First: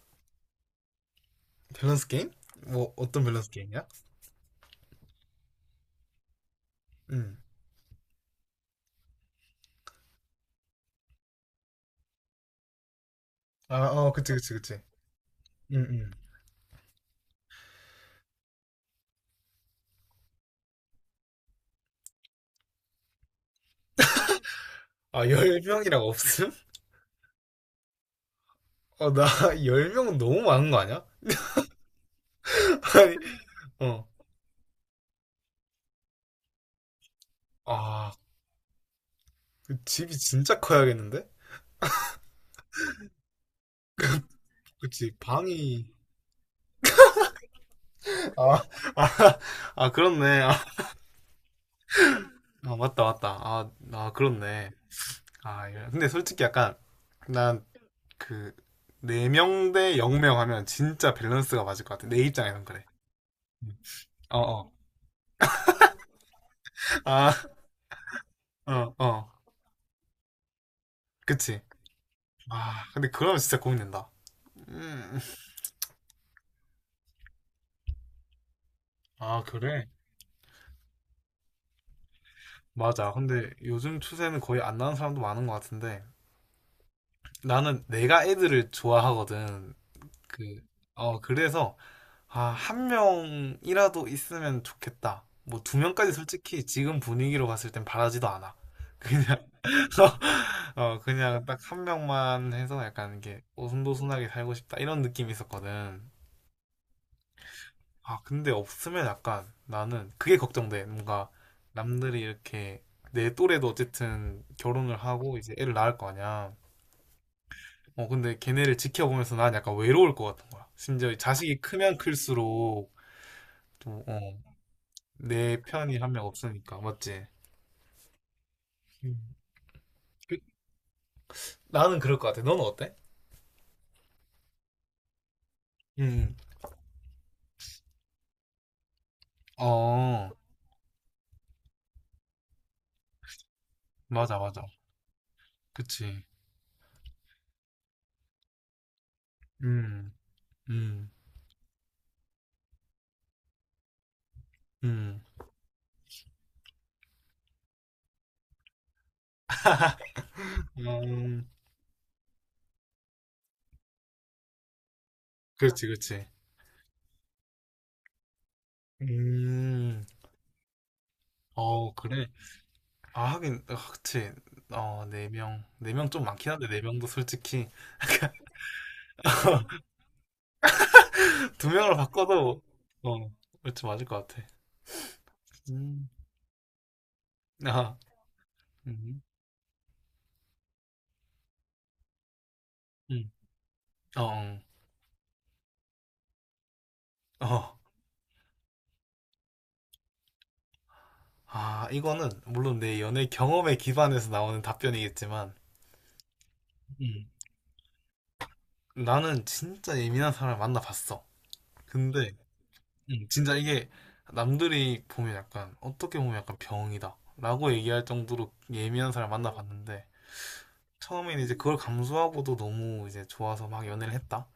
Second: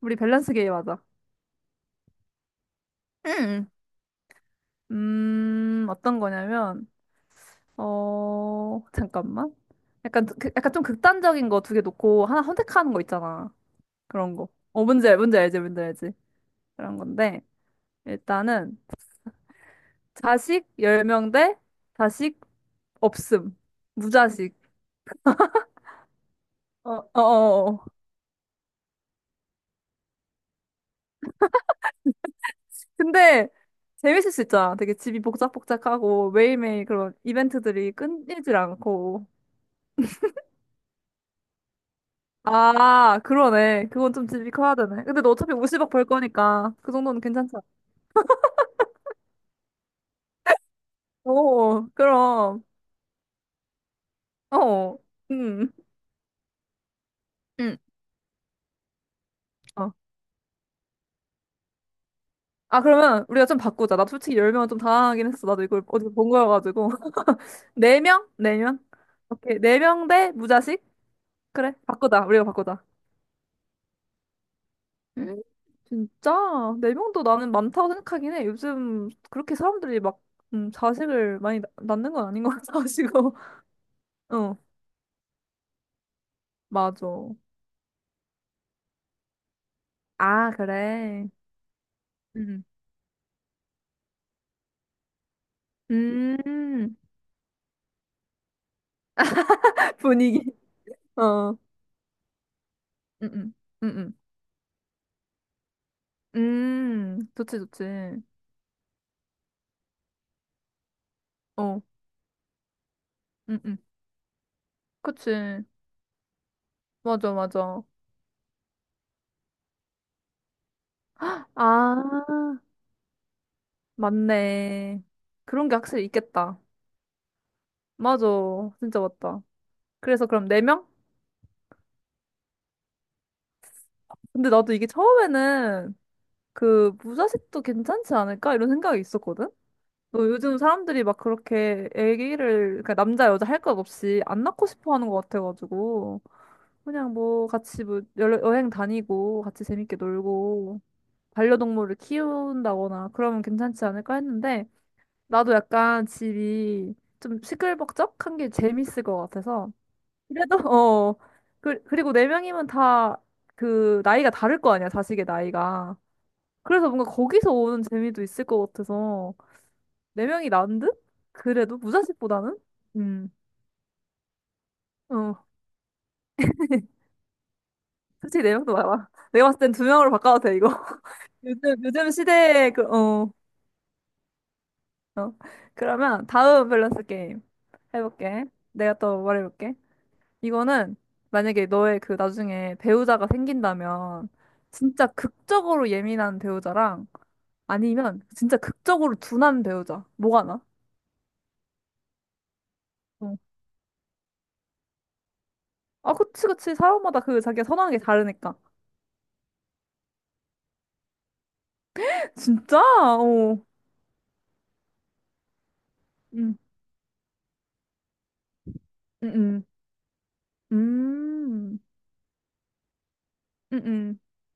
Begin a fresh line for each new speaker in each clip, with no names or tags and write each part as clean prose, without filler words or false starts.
우리 밸런스 게임 하자.
밸런스 게임? 뭐 어떤 밸런스
응.
게임이야?
어떤 거냐면,
응.
잠깐만. 약간, 약간 좀 극단적인 거 2개 놓고 하나 선택하는 거 있잖아.
아, 어, 그치,
그런 거.
그치, 그치.
뭔지 알지, 뭔지
응, 응.
알지. 그런 건데, 일단은, 자식 10명 대 자식 없음. 무자식.
아, 10명이라고 없음?
어, 어, 어. 어.
어, 나 10명은 너무 많은 거 아니야? 아니,
근데,
어.
재밌을 수 있잖아. 되게 집이 복작복작하고, 매일매일 그런 이벤트들이
아,
끊이질 않고.
그 집이 진짜 커야겠는데?
아, 그러네. 그건 좀 집이 커야 되네.
그치,
근데 너 어차피
방이.
50억 벌 거니까 그 정도는 괜찮잖아.
아, 아, 아, 그렇네. 아,
오, 그럼.
아, 맞다, 맞다. 아, 아, 그렇네.
어,
아,
음,
근데 솔직히 약간, 난
음.
그, 4명 대 0 명
어.
대 0명 하면 진짜 밸런스가 맞을 것 같아. 내 입장에선
아,
그래.
그러면 우리가 좀
응.
바꾸자. 나 솔직히
어,
10명은
어.
좀 당황하긴 했어. 나도 이걸 어디서 본 거여가지고.
아,
4명? 4명?
어, 어.
오케이. 4명 대 무자식?
그치.
그래. 바꾸자. 우리가 바꾸자.
아, 근데 그러면 진짜 고민된다. 음.
음, 진짜? 4명도 나는 많다고 생각하긴 해. 요즘
아,
그렇게
그래?
사람들이 막, 자식을 많이 낳는 건 아닌 것
맞아.
같아가지고.
근데 요즘 추세는
어,
거의 안 나는 사람도 많은 것 같은데
맞아.
나는 내가 애들을 좋아하거든.
아,
그, 어,
그래.
그래서 아,
음.
1명이라도 있으면 좋겠다. 뭐 2명까지 솔직히
음,
지금 분위기로 봤을 땐 바라지도 않아. 그냥
분위기.
어, 그냥
어.
딱 1명만 해서 약간 이게
음, 음,
오순도순하게 살고 싶다 이런 느낌이 있었거든.
좋지, 좋지.
아, 근데 없으면 약간 나는 그게 걱정돼. 뭔가
어,
남들이 이렇게 내
음,
또래도
음,
어쨌든 결혼을 하고 이제
그치.
애를 낳을 거 아니야.
맞아, 맞아.
어, 근데 걔네를 지켜보면서 난 약간 외로울 것 같은 거야. 심지어 이 자식이 크면
아,
클수록 또, 어,
맞네.
내
그런 게
편이
확실히
1명
있겠다.
없으니까. 맞지?
맞아. 진짜
음.
맞다. 그래서
그-
그럼 네명.
나는 그럴 것 같아. 너는 어때?
근데 나도 이게 처음에는
음.
그 무자식도 괜찮지 않을까? 이런 생각이 있었거든? 너
어,
요즘 사람들이 막 그렇게 애기를, 그러니까 남자, 여자 할 것 없이
맞아,
안
맞아.
낳고 싶어 하는 것 같아가지고.
그치.
그냥 뭐 같이 뭐 여행 다니고 같이 재밌게
음,
놀고
음,
반려동물을 키운다거나 그러면 괜찮지 않을까 했는데
음.
나도 약간 집이 좀 시끌벅적한 게 재밌을 것 같아서 그래도 어
음,
그리고 4명이면 다 그 나이가 다를 거 아니야, 자식의
그렇지,
나이가.
그렇지.
그래서 뭔가 거기서 오는 재미도 있을 것 같아서
음,
4명이 난 듯? 그래도
어, 그래.
무자식보다는?
아,
음,
하긴, 아, 그치. 어, 네
어.
명. 4명 좀 많긴 한데, 네 명도 솔직히.
솔직히 4명도 많아. 내가 봤을 땐 두 명으로 바꿔도 돼, 이거.
두
요즘,
명으로
요즘
바꿔도,
시대에.
어, 그치, 맞을 것 같아.
어.
음,
그러면 다음 밸런스 게임
아,
해볼게. 내가
음,
또 말해볼게. 이거는 만약에 너의 그 나중에 배우자가
음, 어,
생긴다면 진짜 극적으로 예민한 배우자랑
어.
아니면 진짜 극적으로 둔한 배우자. 뭐가 나?
아, 이거는, 물론 내 연애
어.
경험에 기반해서 나오는 답변이겠지만,
아, 그치, 그치. 사람마다
음,
그 자기가 선호하는 게 다르니까.
나는 진짜 예민한 사람을 만나봤어. 근데,
진짜?
진짜
어.
이게, 남들이 보면 약간, 어떻게 보면 약간
음,
병이다. 라고 얘기할 정도로 예민한
음,
사람을
음.
만나봤는데, 처음에는 이제 그걸
음,
감수하고도 너무 이제 좋아서
응,
막 연애를
응,
했다.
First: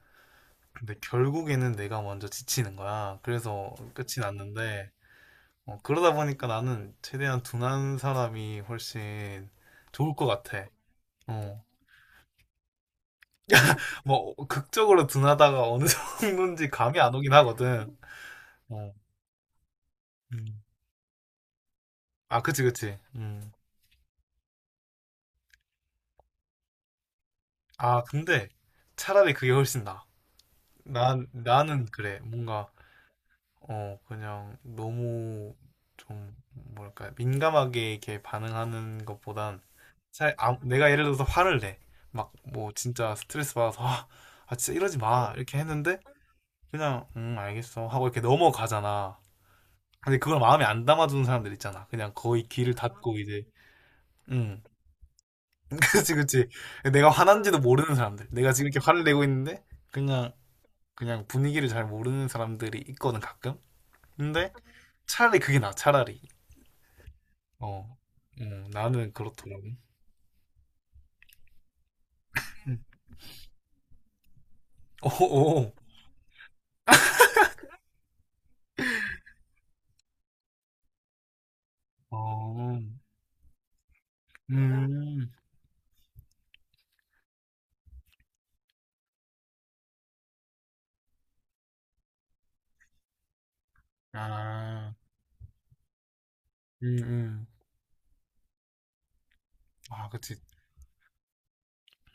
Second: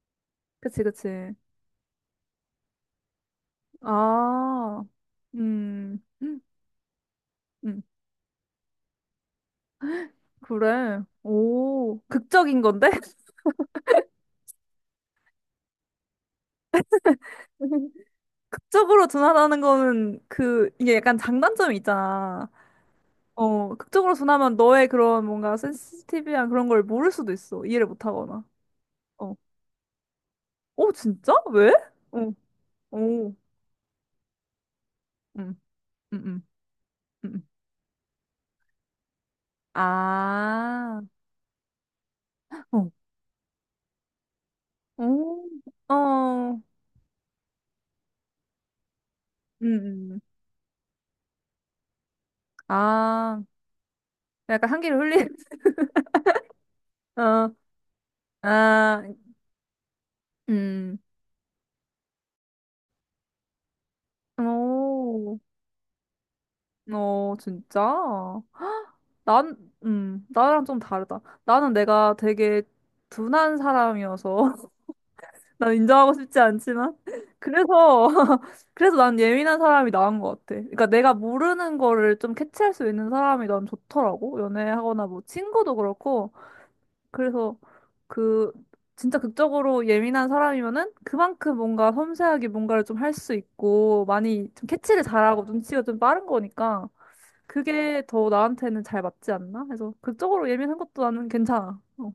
그치,
근데
그치.
결국에는 내가 먼저 지치는 거야. 그래서 끝이
아,
났는데, 어, 그러다
음.
보니까 나는 최대한
음.
둔한 사람이 훨씬 좋을 것 같아.
그래.
어,
오, 극적인 건데?
뭐, 극적으로 둔하다가 어느 정도인지 감이 안 오긴 하거든. 어,
극적으로 둔하다는 거는
음.
이게 약간 장단점이
아,
있잖아.
그치, 그치. 음.
어, 극적으로 둔하면 너의 그런 뭔가 센시티비한 그런 걸 모를 수도 있어. 이해를
아,
못 하거나.
근데 차라리
어.
그게 훨씬 나아.
오,
난,
진짜? 왜?
나는 그래.
어,
뭔가
오.
어, 그냥 너무
음, 음,
좀
음,
뭐랄까
음.
민감하게 이렇게 반응하는 것보단 잘 아, 내가
아,
예를 들어서 화를 내. 막 뭐
어,
진짜 스트레스 받아서 아, 아, 진짜 이러지 마.
오,
이렇게 했는데
어,
그냥 알겠어 하고 이렇게 넘어가잖아.
음,
근데
음.
그걸 마음에 안 담아두는 사람들 있잖아. 그냥 거의 귀를 닫고
아,
이제 음
약간 한기를 흘리,
그치 그치 내가
어,
화난지도 모르는 사람들. 내가 지금 이렇게
아,
화를 내고 있는데 그냥
음,
그냥 분위기를 잘 모르는 사람들이 있거든 가끔. 근데
오,
차라리 그게 나 차라리.
어,
어,
진짜?
어, 나는
난,
그렇더라고.
나랑 좀 다르다. 나는 내가 되게 둔한 사람이어서, 난 인정하고 싶지 않지만, 그래서, 그래서 난 예민한 사람이 나은 것 같아. 그러니까 내가 모르는
어,
거를
어,
좀 캐치할
어,
수 있는 사람이 난 좋더라고. 연애하거나 뭐
음,
친구도 그렇고. 그래서 그, 진짜 극적으로 예민한 사람이면은 그만큼 뭔가 섬세하게 뭔가를 좀 할 수 있고, 많이 좀
아,
캐치를 잘하고 눈치가 좀 빠른 거니까.
음, 음.
그게 더 나한테는 잘 맞지 않나? 그래서
아, 그치.
그쪽으로 예민한 것도 나는 괜찮아. 어.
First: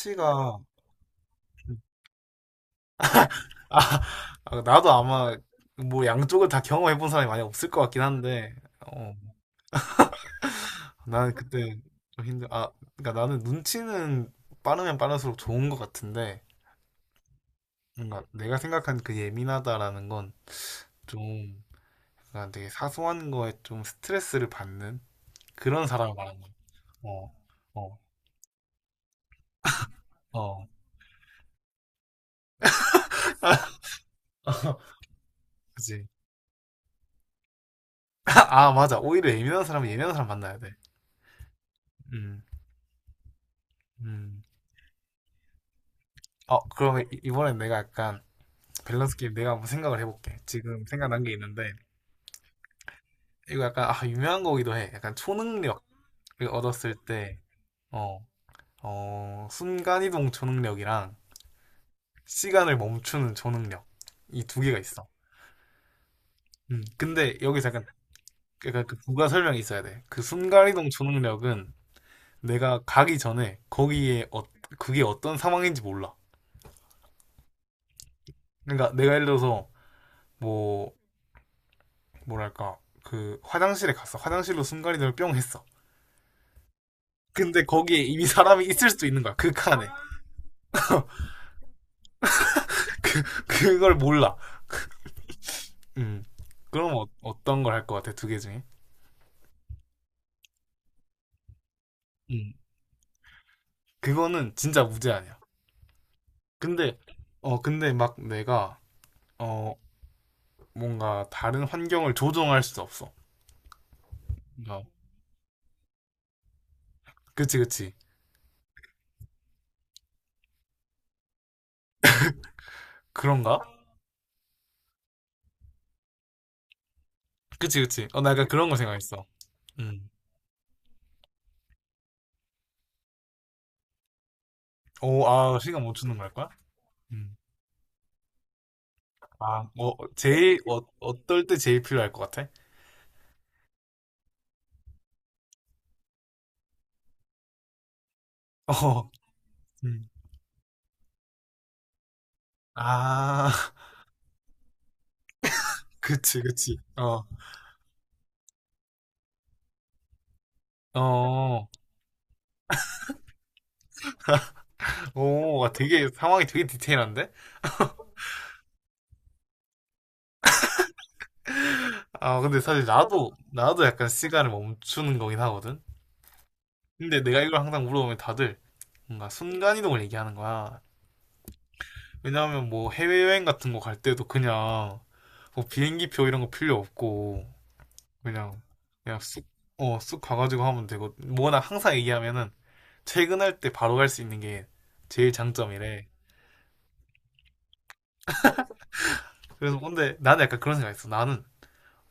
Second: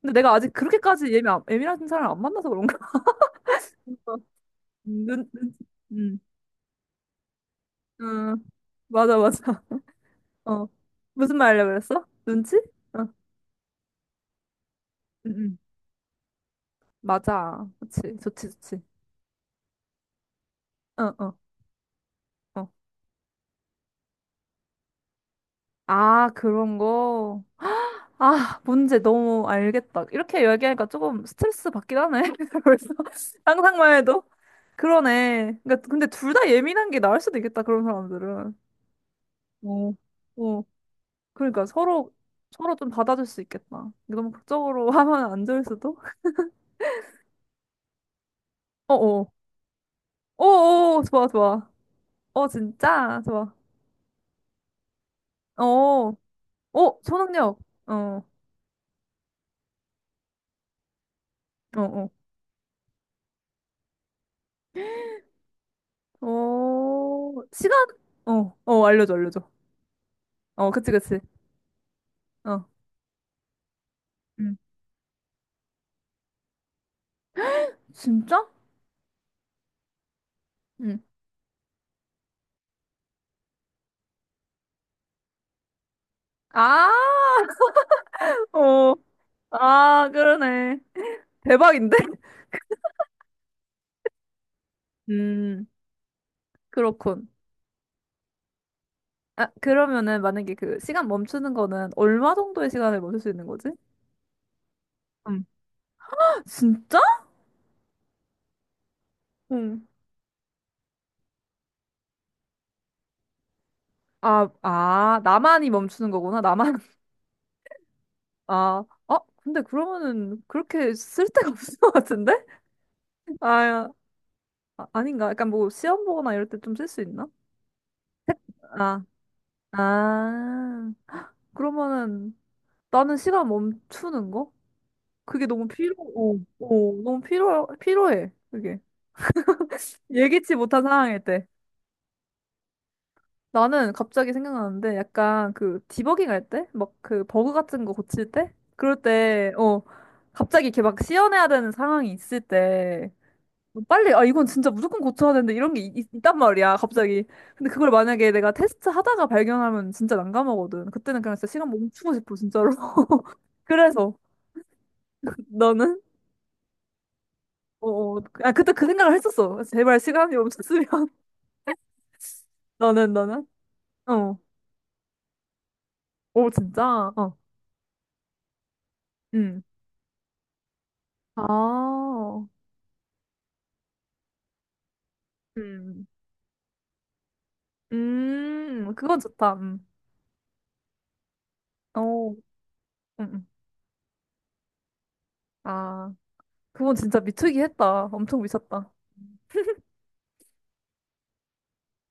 근데 내가 아직 그렇게까지 예민한 사람을 안 만나서 그런가?
아, 아, 나도
음, 눈,
아마
눈,
뭐
음,
양쪽을 다 경험해본 사람이 많이 없을 것 같긴
응.
한데, 어,
맞아, 맞아. 어,
나는
무슨 말 하려고
그때
그랬어?
좀 힘들,
눈치?
아,
어,
그러니까 나는 눈치는 빠르면
응,
빠를수록
응,
좋은 것 같은데,
맞아. 그치,
뭔가
좋지,
내가
좋지.
생각한 그 예민하다라는 건
어,
좀,
어,
그러니까
어.
되게 사소한 거에 좀 스트레스를 받는? 그런 사람을
아,
말하는 거야.
그런
어,
거.
어,
아, 문제 너무 알겠다. 이렇게
어.
얘기하니까 조금 스트레스 받긴 하네. 벌써. 상상만 해도. 그러네. 그러니까
그지.
근데 둘 다 예민한 게 나을 수도 있겠다. 그런 사람들은.
아, 아, 맞아. 오히려 예민한 사람은
어,
예민한 사람 만나야
어.
돼.
그러니까 서로
음,
서로 좀 받아줄 수 있겠다. 이거 너무
음.
극적으로 하면 안 좋을 수도.
어, 그러면 이번엔 내가 약간 밸런스
어어.
게임 내가 한번 생각을 해볼게. 지금
어어.
생각난
좋아
게
좋아.
있는데,
어 진짜 좋아.
이거 약간, 아, 유명한 거기도 해. 약간
어.
초능력을
어
얻었을
어,
때,
초능력.
어,
어.
어, 순간이동 초능력이랑
어어.
시간을 멈추는 초능력. 이 2개가 있어.
어.
근데
어,
여기서
시간.
약간,
어.
약간
어
그
알려줘
부가
알려줘.
설명이 있어야 돼. 그
어
순간이동
그치 그치.
초능력은
어.
내가 가기 전에 거기에 어,
응.
그게 어떤 상황인지 몰라.
진짜?
그러니까 내가 예를 들어서 뭐
응.
뭐랄까 그 화장실에 갔어. 화장실로 순간이동을 뿅 했어.
아.
근데 거기에 이미 사람이 있을
어.
수도 있는 거야. 그 칸에
아 그러네. 대박인데?
그 그걸 몰라.
음.
음. 그럼
그렇군.
어, 떤 걸 할 것 같아 2개 중에?
아, 그러면은 만약에 그 시간 멈추는 거는 얼마
음.
정도의 시간을 멈출 수 있는 거지?
그거는 진짜 무죄 아니야.
음.
근데
진짜?
어 근데 막 내가 어
응.
뭔가 다른 환경을 조종할 수 없어.
아,
그
아, 나만이 멈추는 거구나. 나만.
그치 그치
아, 어? 근데 그러면은 그렇게 쓸 데가 없을 것 같은데?
그런가?
아, 아, 아닌가? 약간 뭐 시험 보거나 이럴 때 좀 쓸 수 있나?
그치 그치. 어 나 약간 그런 거
아,
생각했어. 음.
아, 그러면은 나는 시간 멈추는 거?
오,
그게
아,
너무
시간 못
필요,
주는 걸
어,
거야?
어, 너무
음.
필요, 필요해. 그게.
아, 어,
예기치
제일, 어,
못한 상황일
어떨
때.
때 제일 필요할 것 같아?
나는 갑자기 생각나는데 약간 그 디버깅 할 때? 막 그 버그 같은 거 고칠 때? 그럴
어,
때,
음.
갑자기 이렇게 막 씌어내야 되는 상황이 있을 때
아,
뭐 빨리, 아, 이건 진짜 무조건 고쳐야 되는데 이런 게 있, 단
그치, 그치.
말이야,
어,
갑자기. 근데 그걸 만약에 내가 테스트 하다가 발견하면 진짜 난감하거든. 그때는 그냥 진짜
어,
시간 멈추고 싶어, 진짜로. 그래서
오, 와,
너는?
되게, 상황이 되게 디테일한데?
어, 어, 아, 그때 그 생각을 했었어. 제발 시간이 멈췄으면.
아, 근데 사실
너는,
나도,
너는?
나도 약간
어.
시간을 멈추는 거긴 하거든?
오, 진짜?
근데
어.
내가 이걸 항상 물어보면 다들 뭔가
응.
순간이동을 얘기하는 거야.
아.
왜냐하면 뭐 해외여행 같은 거 갈 때도 그냥 뭐
음,
비행기표 이런 거 필요 없고, 그냥 그냥
그건
쑥,
좋다. 음.
어, 쑥 가가지고 하면 되고 뭐나 항상
어,
얘기하면은
음, 음.
퇴근할 때 바로 갈 수 있는 게 제일 장점이래.
아, 그건 진짜 미치기 했다. 엄청 미쳤다.
그래서 근데 나는 약간 그런 생각했어. 나는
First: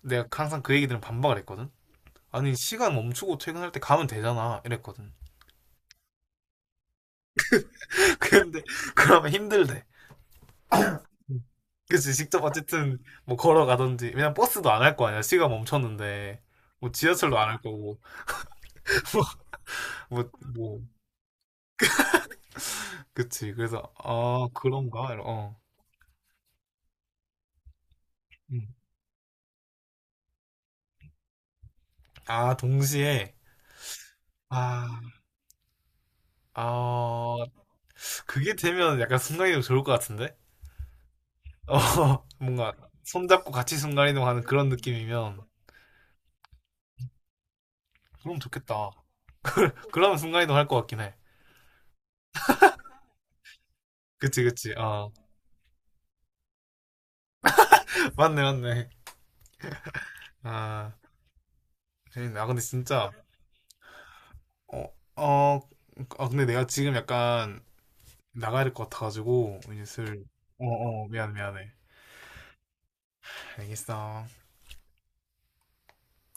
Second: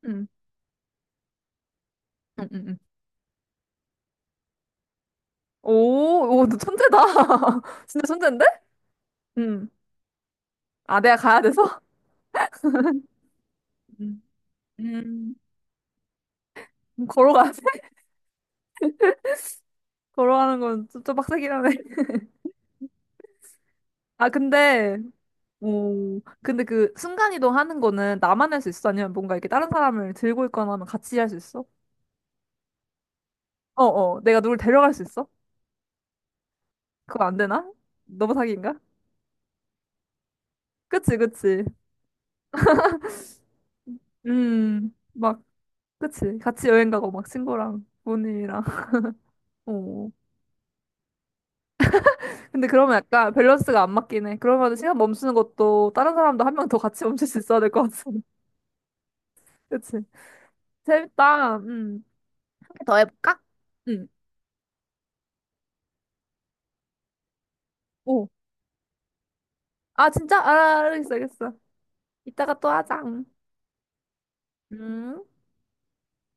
내가
음,
항상 그 얘기들은 반박을 했거든.
음,
아니
음, 음.
시간 멈추고 퇴근할 때 가면 되잖아 이랬거든.
오, 오, 너 천재다. 진짜 천재인데?
근데 그러면
음.
힘들대.
아, 내가 가야 돼서?
그치 직접 어쨌든 뭐 걸어가든지
음,
왜냐면 버스도 안 할 거 아니야
음.
시간 멈췄는데 뭐 지하철도 안
걸어가야 돼?
할 거고 뭐
걸어가는
뭐
건 좀, 빡세긴 하네.
그치 그래서
아,
아
근데,
그런가 어.
오, 근데 그 순간이동 하는 거는 나만 할 수
음.
있어? 아니면 뭔가 이렇게 다른 사람을 들고 있거나 하면 같이 할 수 있어?
아 동시에
어어, 내가 누굴 데려갈 수
아
있어? 그거
아,
안 되나? 너무
그게
사기인가?
되면 약간 순간이동 좋을 것 같은데?
그치, 그치.
어, 뭔가 손잡고 같이 순간이동하는 그런 느낌이면
막, 그치. 같이 여행 가고, 막, 친구랑,
그럼
부모님이랑.
좋겠다.
어.
그러면 순간이동 할 것 같긴 해.
근데 그러면 약간 밸런스가 안 맞긴 해.
그치, 그치.
그러면 시간
어,
멈추는 것도 다른 사람도 1명 더 같이 멈출 수 있어야 될 것 같아.
맞네, 맞네.
그치.
아,
재밌다.
재밌네. 아, 근데
1개 더
진짜,
해볼까? 응
어, 어, 아, 근데 내가 지금 약간
오.
나가야 될 것 같아가지고, 이제
아,
슬,
진짜?
어,
아,
어,
알겠어,
미안,
알겠어.
미안해.
이따가 또 하자. 응.
알겠어.
음.